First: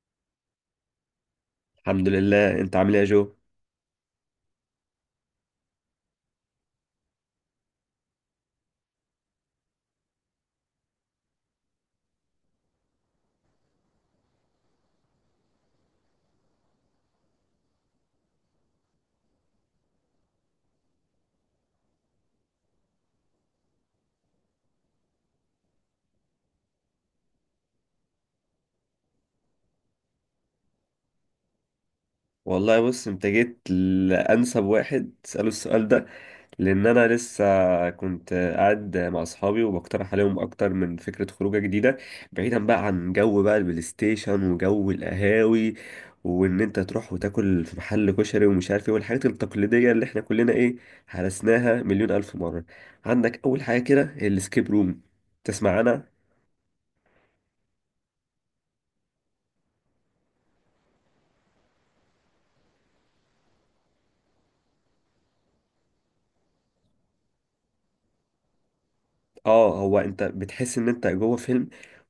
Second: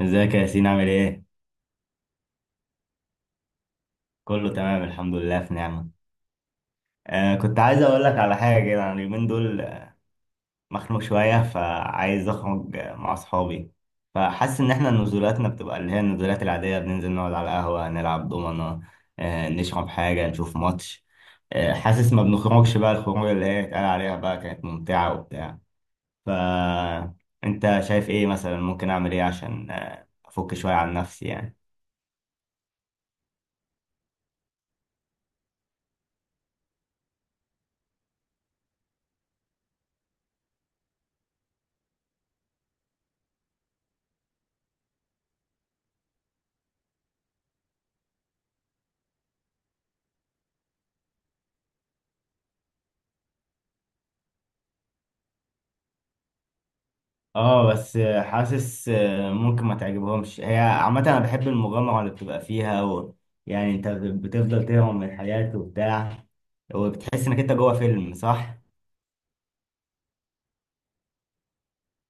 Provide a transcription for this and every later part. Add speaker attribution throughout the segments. Speaker 1: ازيك يا ياسين، عامل ايه؟
Speaker 2: الحمد لله. انت عامل ايه يا جو؟
Speaker 1: كله تمام، الحمد لله، في نعمة. كنت عايز اقول لك على حاجة كده. انا اليومين دول مخنوق شوية، فعايز اخرج مع اصحابي. فحاسس ان احنا نزولاتنا بتبقى اللي هي النزولات العادية، بننزل نقعد على القهوة، نلعب دومنة، نشرب حاجة، نشوف ماتش. حاسس ما بنخرجش بقى، الخروج اللي هي اتقال عليها بقى كانت ممتعة وبتاع. ف انت شايف ايه مثلا؟ ممكن اعمل ايه عشان افك شوية عن نفسي يعني؟
Speaker 2: والله بص، انت جيت لانسب واحد تساله السؤال ده، لان انا لسه كنت قاعد مع اصحابي وبقترح عليهم اكتر من فكره خروجه جديده، بعيدا بقى عن جو بقى البلاي ستيشن وجو القهاوي، وان انت تروح وتاكل في محل كشري ومش عارف ايه، والحاجات التقليديه اللي احنا كلنا ايه، هرسناها مليون الف مره. عندك اول حاجه كده الاسكيب روم، تسمع انا.
Speaker 1: اه، بس حاسس ممكن ما تعجبهمش. هي عامة انا بحب المغامرة اللي بتبقى فيها يعني انت بتفضل تهرب من الحياة وبتاع، وبتحس انك انت جوه فيلم، صح؟
Speaker 2: اه، هو انت بتحس ان انت جوه فيلم،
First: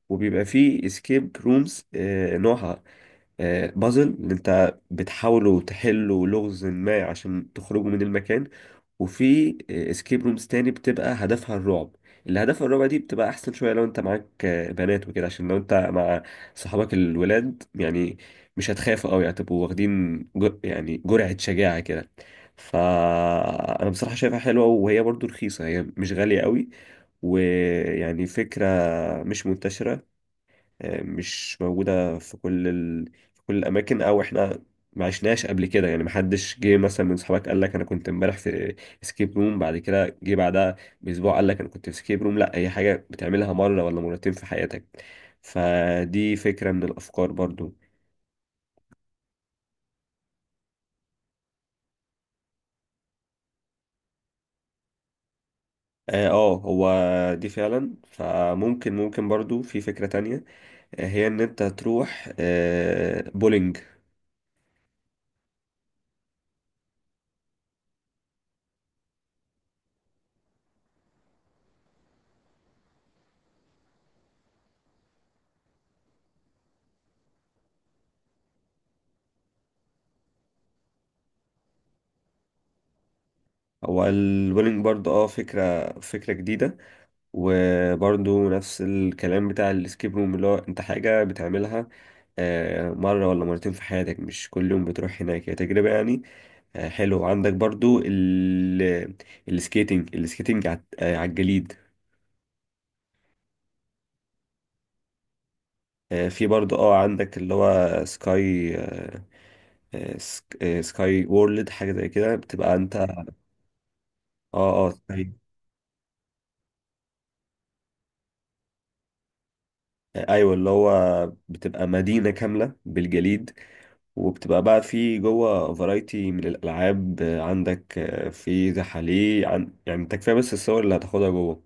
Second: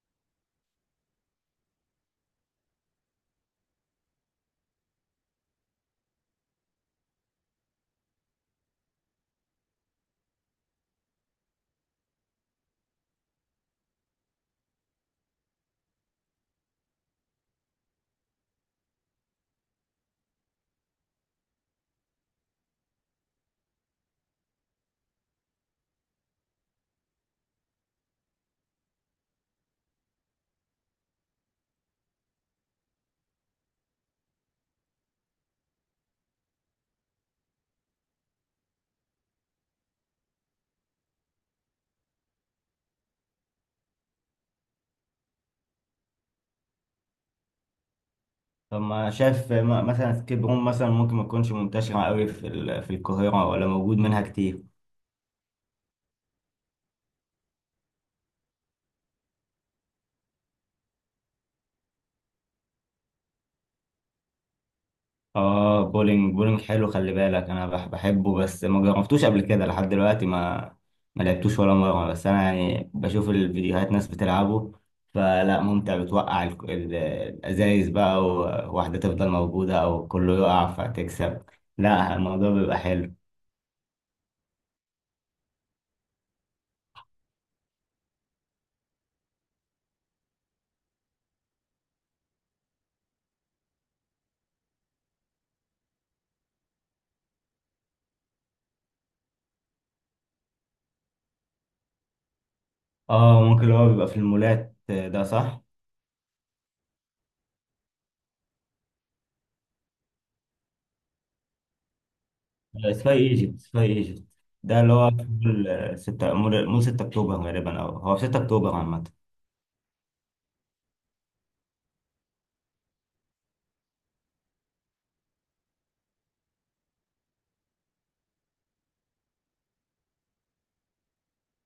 Speaker 2: وبيبقى فيه اسكيب رومز، نوعها بازل اللي انت بتحاولوا تحلوا لغز ما عشان تخرجوا من المكان، وفي اسكيب رومز تاني بتبقى هدفها الرعب. اللي هدفها الرعب دي بتبقى احسن شويه لو انت معاك بنات وكده، عشان لو انت مع صحابك الولاد يعني مش هتخافوا قوي، هتبقوا واخدين يعني جرعه شجاعه كده. فانا بصراحه شايفها حلوه وهي برضو رخيصه، هي مش غاليه قوي، ويعني فكره مش منتشره، مش موجودة في في كل الأماكن، أو إحنا ما عشناش قبل كده يعني. محدش جه مثلا من صحابك قال لك أنا كنت امبارح في اسكيب روم، بعد كده جه بعدها بأسبوع قال لك أنا كنت في اسكيب روم. لا، هي حاجة بتعملها مرة ولا مرتين في حياتك. فدي فكرة من الأفكار برضو.
Speaker 1: طب، ما شايف مثلا سكيب روم، مثلا ممكن ما تكونش منتشرة قوي في في القاهرة، ولا موجود منها كتير؟
Speaker 2: اه، هو دي فعلا. فممكن، ممكن برضو في فكرة تانية، هي ان انت تروح بولينج.
Speaker 1: اه، بولينج. بولينج حلو، خلي بالك. انا بحبه بس ما جربتوش قبل كده. لحد دلوقتي ما لعبتوش ولا مره، بس انا يعني بشوف الفيديوهات ناس بتلعبه، فلا ممتع بتوقع الازايز بقى، وواحده تفضل موجوده او كله يقع فتكسب. لا، الموضوع بيبقى حلو.
Speaker 2: هو البولينج برضو اه، فكرة جديدة، وبرضو نفس الكلام بتاع الاسكيب روم، اللي هو انت حاجة بتعملها مرة ولا مرتين في حياتك، مش كل يوم بتروح هناك، هي تجربة يعني حلوة. عندك برضو ال السكيتنج على على الجليد.
Speaker 1: اه، ممكن اللي هو بيبقى في المولات، ده صح.
Speaker 2: في برضو اه، عندك اللي هو سكاي، سكاي وورلد، حاجة زي كده بتبقى انت.
Speaker 1: سكاي ايجيبت، سكاي ايجيبت،
Speaker 2: اه
Speaker 1: ده
Speaker 2: اه
Speaker 1: اللي هو في
Speaker 2: سكاي.
Speaker 1: مول 6 مول 6 اكتوبر غالبا، او هو في 6 اكتوبر عامه.
Speaker 2: ايوه اللي هو بتبقى مدينة كاملة بالجليد، وبتبقى بقى في جوه فرايتي من الألعاب. عندك في زحاليق يعني انت كفاية بس الصور اللي هتاخدها جوه.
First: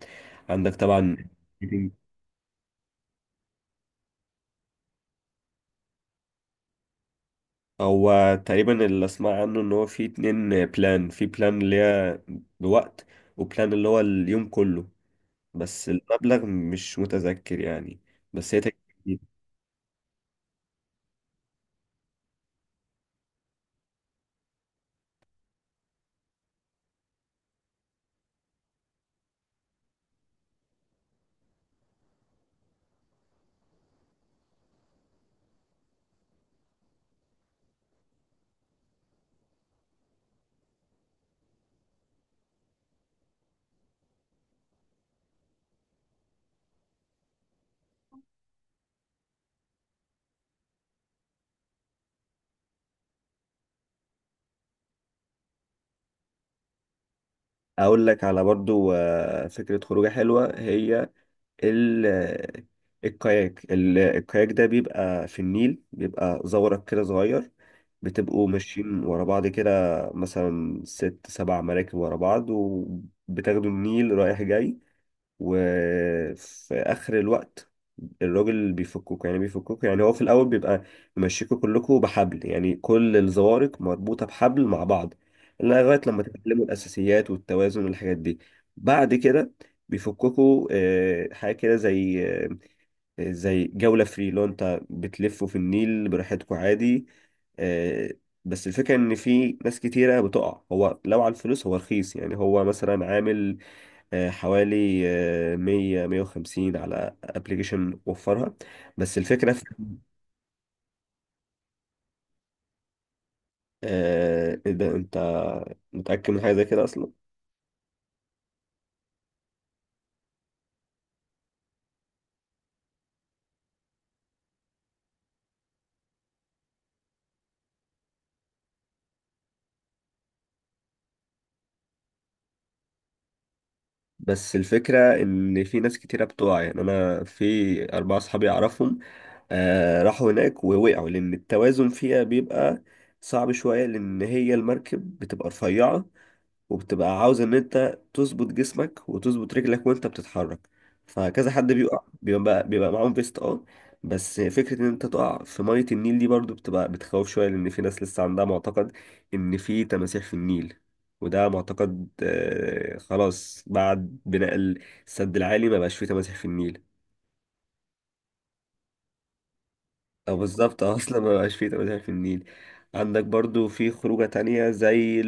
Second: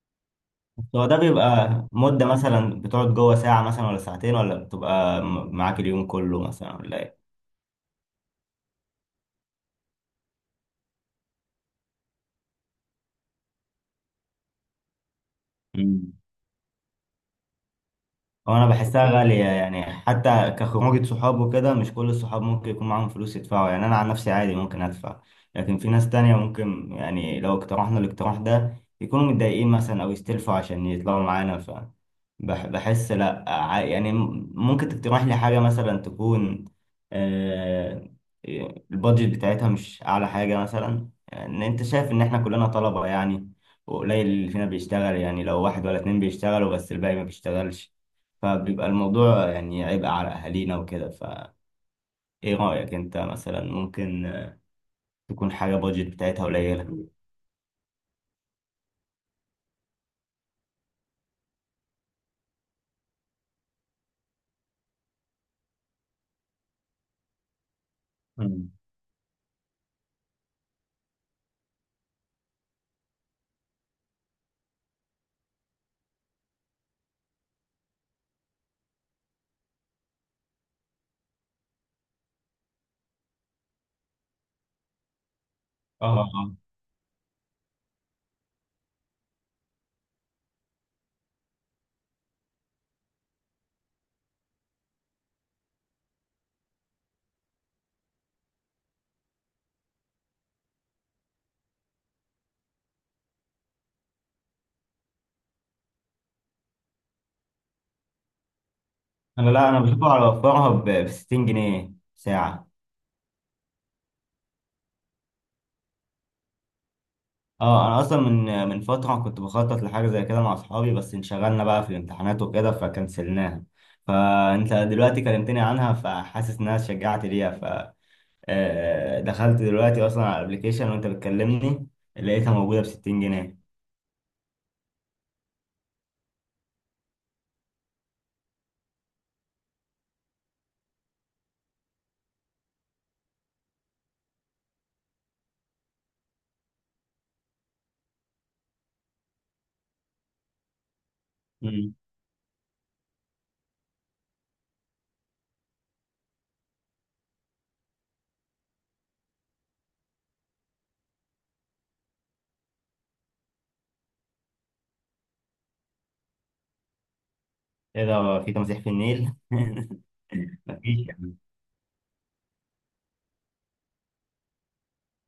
Speaker 2: عندك
Speaker 1: هو ده
Speaker 2: طبعا.
Speaker 1: بيبقى مدة مثلا بتقعد جوه ساعة مثلا، ولا ساعتين، ولا بتبقى معاك اليوم كله مثلا، ولا ايه؟
Speaker 2: هو تقريبا اللي اسمع عنه ان هو في اتنين بلان. في بلان اللي هي بوقت، وبلان اللي هو اليوم كله، بس
Speaker 1: مم.
Speaker 2: المبلغ مش متذكر يعني. بس
Speaker 1: هو
Speaker 2: هي
Speaker 1: انا بحسها
Speaker 2: تكفي.
Speaker 1: غالية يعني، حتى كخروجة صحاب وكده، مش كل الصحاب ممكن يكون معاهم فلوس يدفعوا. يعني انا عن نفسي عادي ممكن ادفع، لكن في ناس تانية ممكن، يعني لو اقترحنا الاقتراح ده، يكونوا متضايقين مثلا او يستلفوا عشان يطلعوا معانا. بحس لا، يعني ممكن تقترح لي حاجة مثلا تكون آه، البادجت بتاعتها مش اعلى حاجة. مثلا يعني انت شايف ان احنا كلنا طلبة يعني، وقليل اللي فينا بيشتغل، يعني لو واحد ولا اتنين بيشتغلوا بس الباقي ما بيشتغلش، فبيبقى الموضوع يعني عبء على أهالينا وكده. فإيه رأيك أنت؟ مثلا ممكن تكون حاجة بادجت بتاعتها قليلة؟
Speaker 2: اقول لك على برضو فكرة خروجة حلوة، هي ال الكاياك. الكاياك ده بيبقى في النيل، بيبقى زورق كده صغير، بتبقوا
Speaker 1: مم.
Speaker 2: ماشيين ورا بعض كده، مثلا ست سبع مراكب ورا بعض، وبتاخدوا النيل رايح جاي، وفي اخر الوقت الراجل بيفككوا، يعني بيفككوا هو في الاول بيبقى ممشيكوا كلكوا بحبل، يعني كل الزوارق مربوطه بحبل مع بعض، لغايه
Speaker 1: اه
Speaker 2: لما
Speaker 1: اه.
Speaker 2: تتعلموا الاساسيات والتوازن والحاجات دي. بعد كده بيفككوا حاجه كده زي جوله فري، لو انت بتلفوا في النيل براحتكوا عادي. آه، بس الفكره ان في ناس كتيره بتقع. هو لو على الفلوس هو رخيص يعني، هو مثلا عامل حوالي 100 150 على ابلكيشن وفرها. بس
Speaker 1: أنا،
Speaker 2: الفكرة في
Speaker 1: لا أنا بشوف على وفرها ب 60 جنيه ساعة.
Speaker 2: إيه ده، انت متأكد من حاجة زي كده اصلا؟
Speaker 1: اه أنا أصلا من فترة كنت بخطط لحاجة زي كده مع أصحابي، بس انشغلنا بقى في الامتحانات وكده فكنسلناها. فأنت دلوقتي كلمتني عنها فحاسس إنها شجعت ليها. دخلت دلوقتي أصلا على الأبليكيشن وأنت بتكلمني، لقيتها موجودة ب 60 جنيه.
Speaker 2: بس الفكرة ان في ناس كتيرة بتقع، يعني انا في اربعة صحابي اعرفهم راحوا هناك ووقعوا، لان التوازن فيها بيبقى صعب شوية، لان هي المركب بتبقى رفيعة، وبتبقى عاوز ان انت تظبط جسمك وتظبط رجلك وانت بتتحرك. فكذا حد بيقع، بيبقى معاهم فيست اه، بس فكرة ان انت تقع في مية النيل دي برضو بتبقى بتخوف شوية، لان في ناس لسه عندها معتقد ان في تماسيح في النيل، وده معتقد آه، خلاص بعد بناء السد العالي ما بقاش فيه تماسيح في النيل.
Speaker 1: ايه ده، في تمسيح في النيل؟
Speaker 2: او بالظبط
Speaker 1: مفيش
Speaker 2: اصلا ما
Speaker 1: يعني.
Speaker 2: بقاش فيه تماسيح في النيل. عندك برضو في خروجة تانية زي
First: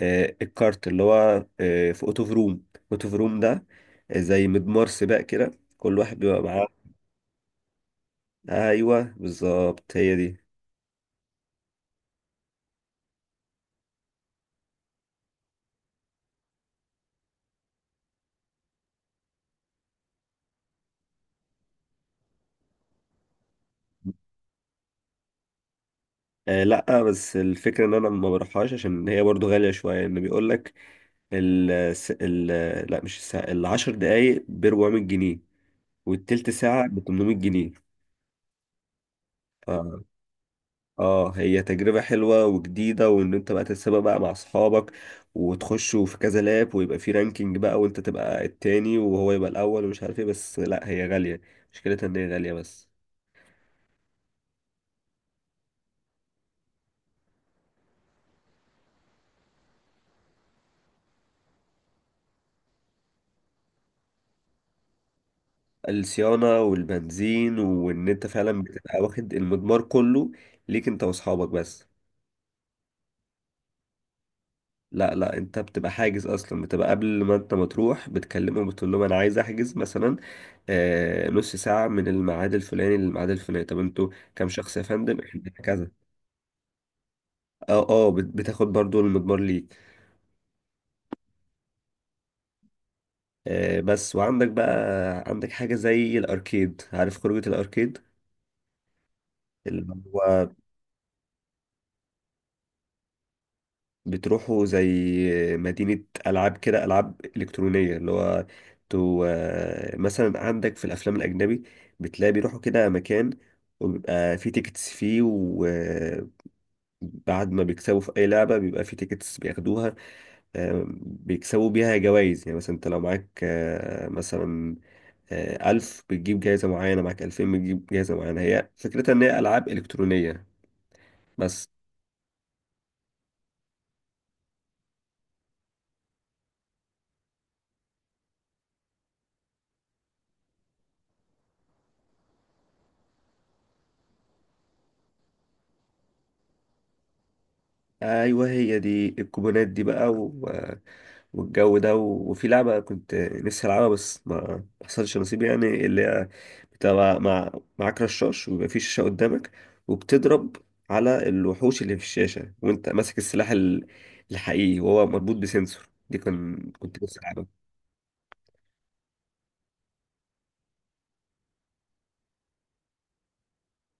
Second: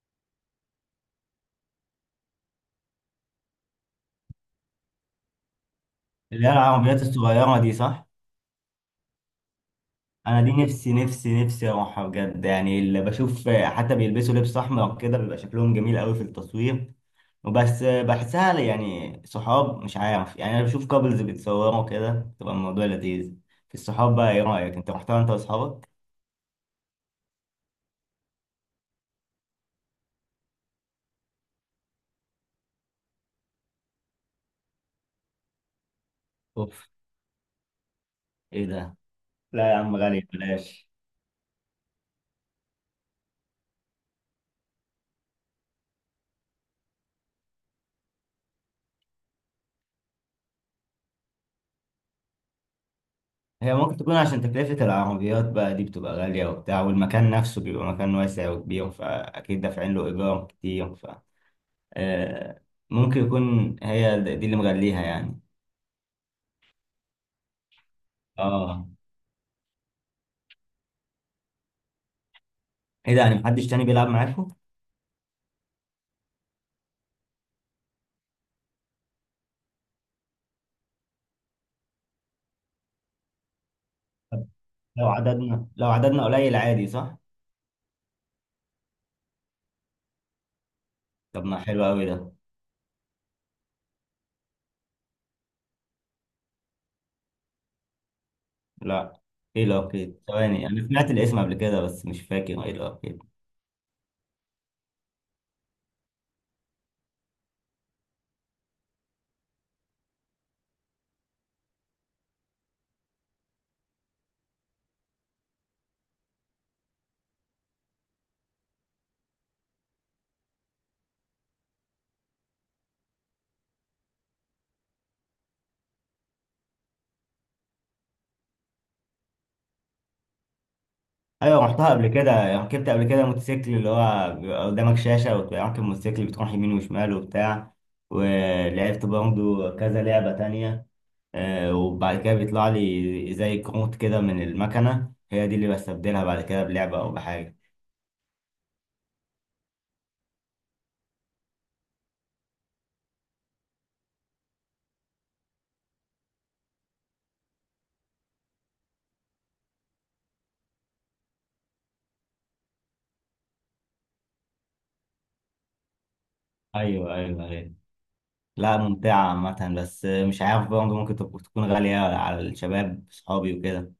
Speaker 2: الكارت، اللي هو في اوتو فروم. اوتو فروم ده زي مضمار سباق كده، كل واحد بيبقى
Speaker 1: اللي هي
Speaker 2: معاه.
Speaker 1: العربيات الصغيرة دي، صح؟
Speaker 2: ايوه بالظبط هي دي.
Speaker 1: أنا دي نفسي نفسي نفسي أروحها بجد. يعني اللي بشوف حتى بيلبسوا لبس أحمر كده بيبقى شكلهم جميل أوي في التصوير. وبس بحسها يعني صحاب، مش عارف، يعني أنا بشوف كابلز بيتصوروا كده، تبقى الموضوع لذيذ في الصحاب بقى. إيه رأيك؟ أنت رحتها أنت وأصحابك؟
Speaker 2: آه لا، بس الفكره ان انا ما بروحهاش عشان هي برضو غاليه شويه. ان بيقول لك ال لا، مش الساعه، العشر دقايق ب 400 جنيه، والتلت ساعه
Speaker 1: أوف!
Speaker 2: ب 800 جنيه.
Speaker 1: إيه ده؟ لا يا عم، غالي، بلاش.
Speaker 2: اه هي تجربة حلوة وجديدة، وان انت بقى تتسابق بقى مع اصحابك، وتخشوا في كذا لاب، ويبقى في رانكينج بقى، وانت تبقى التاني وهو يبقى الاول ومش عارف ايه، بس لا هي غالية، مشكلتها ان هي غالية بس.
Speaker 1: هي ممكن تكون عشان تكلفة العربيات بقى دي بتبقى غالية وبتاع، والمكان نفسه بيبقى مكان واسع وكبير، فأكيد دافعين له إيجار كتير. آه، ممكن يكون هي دي اللي مغليها يعني.
Speaker 2: الصيانة والبنزين، وان انت فعلا
Speaker 1: اه.
Speaker 2: بتبقى واخد المضمار كله ليك انت واصحابك بس.
Speaker 1: ايه ده، يعني محدش تاني بيلعب معاكم؟
Speaker 2: لا لا، انت بتبقى حاجز اصلا، بتبقى قبل ما انت ما تروح بتكلمهم، بتقول لهم انا عايز احجز مثلا آه نص ساعة من الميعاد الفلاني للميعاد الفلاني. طب انتوا
Speaker 1: طب،
Speaker 2: كام شخص يا فندم؟ احنا
Speaker 1: لو
Speaker 2: كذا.
Speaker 1: عددنا قليل، عادي صح؟
Speaker 2: اه اه، بتاخد برضو المضمار ليك.
Speaker 1: طب ما حلو أوي ده.
Speaker 2: بس. وعندك بقى، عندك حاجة زي الأركيد، عارف خروجة الأركيد؟
Speaker 1: لا. ايه
Speaker 2: اللي
Speaker 1: الأركيد؟
Speaker 2: هو
Speaker 1: ثواني، أنا سمعت الاسم قبل كده بس مش فاكر ايه الأركيد.
Speaker 2: بتروحوا زي مدينة ألعاب كده، ألعاب إلكترونية، اللي هو تو، مثلا عندك في الأفلام الأجنبي بتلاقي بيروحوا كده مكان، وبيبقى فيه تيكتس فيه، وبعد ما بيكسبوا في أي لعبة بيبقى فيه تيكتس بياخدوها، بيكسبوا بيها جوائز، يعني مثلا أنت لو معاك آه، مثلا آه، ألف بتجيب جايزة معينة، معاك 2000 بتجيب جايزة معينة. هي فكرتها إن هي ألعاب إلكترونية
Speaker 1: ايوه،
Speaker 2: بس.
Speaker 1: رحتها قبل كده يعني. ركبت قبل كده موتوسيكل اللي هو بيبقى قدامك شاشه وراكب موتوسيكل بتروح يمين وشمال وبتاع. ولعبت برضه كذا لعبه تانية. وبعد كده بيطلع لي زي كروت كده من المكنه، هي دي اللي بستبدلها بعد كده بلعبه او بحاجه.
Speaker 2: أيوه هي دي الكوبونات دي والجو ده وفي لعبة كنت نفسي ألعبها بس ما حصلش نصيب، يعني اللي هي بتبقى معاك رشاش، ويبقى في شاشة قدامك، وبتضرب على الوحوش اللي في الشاشة، وأنت ماسك السلاح الحقيقي، وهو مربوط بسنسور دي. كان كنت
Speaker 1: ايوه
Speaker 2: بس.
Speaker 1: ايوه ايوه. لا، ممتعه عامه، بس مش عارف برضه ممكن تكون غاليه على الشباب صحابي وكده.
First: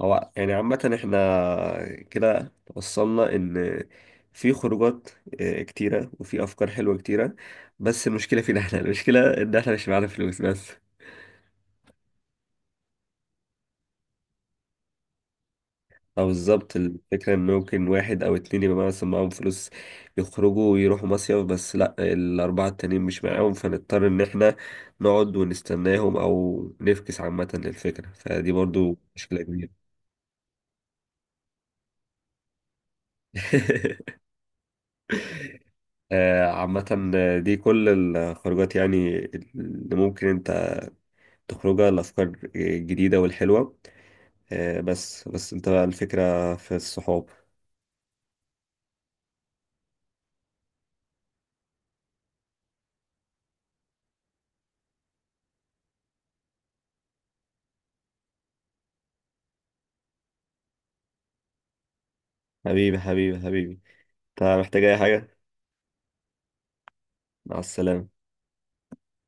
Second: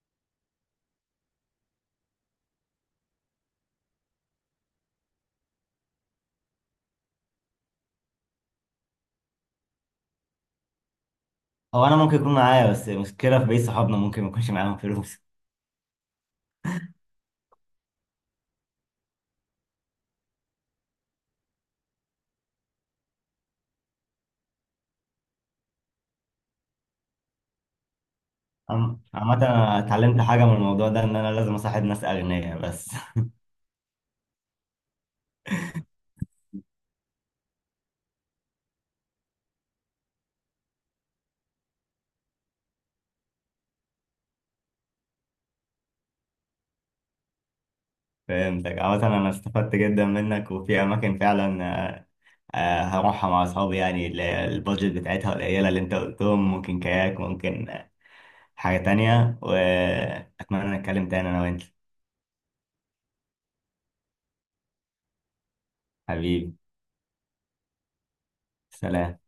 Speaker 2: هو يعني عامة احنا كده وصلنا ان في خروجات كتيرة، وفي افكار حلوة كتيرة، بس المشكلة فينا احنا، المشكلة ان احنا مش معانا فلوس بس.
Speaker 1: او انا ممكن يكون معايا بس مشكله في بقية صحابنا، ممكن ما يكونش معاهم فلوس.
Speaker 2: او بالظبط، الفكرة ان ممكن واحد او اتنين يبقى مثلا معاهم فلوس يخرجوا ويروحوا مصيف، بس لا الاربعة التانيين مش معاهم، فنضطر ان احنا نقعد ونستناهم او نفكس عامة للفكرة، فدي برضو
Speaker 1: عامة
Speaker 2: مشكلة
Speaker 1: أنا
Speaker 2: كبيرة.
Speaker 1: اتعلمت حاجة من الموضوع ده، إن أنا لازم أصاحب ناس أغنياء بس.
Speaker 2: عامة دي كل الخروجات يعني اللي ممكن انت تخرجها، الأفكار الجديدة والحلوة. بس انت بقى الفكرة في الصحاب.
Speaker 1: فهمتك. عامة أنا استفدت جدا منك، وفي أماكن فعلا هروحها مع أصحابي، يعني اللي هي البادجت بتاعتها قليلة اللي أنت قلتهم. ممكن كاياك، ممكن حاجة تانية. وأتمنى نتكلم تاني أنا وأنت.
Speaker 2: حبيبي حبيبي حبيبي، انت محتاج أي حاجة؟
Speaker 1: حبيبي.
Speaker 2: مع السلامة.
Speaker 1: سلام.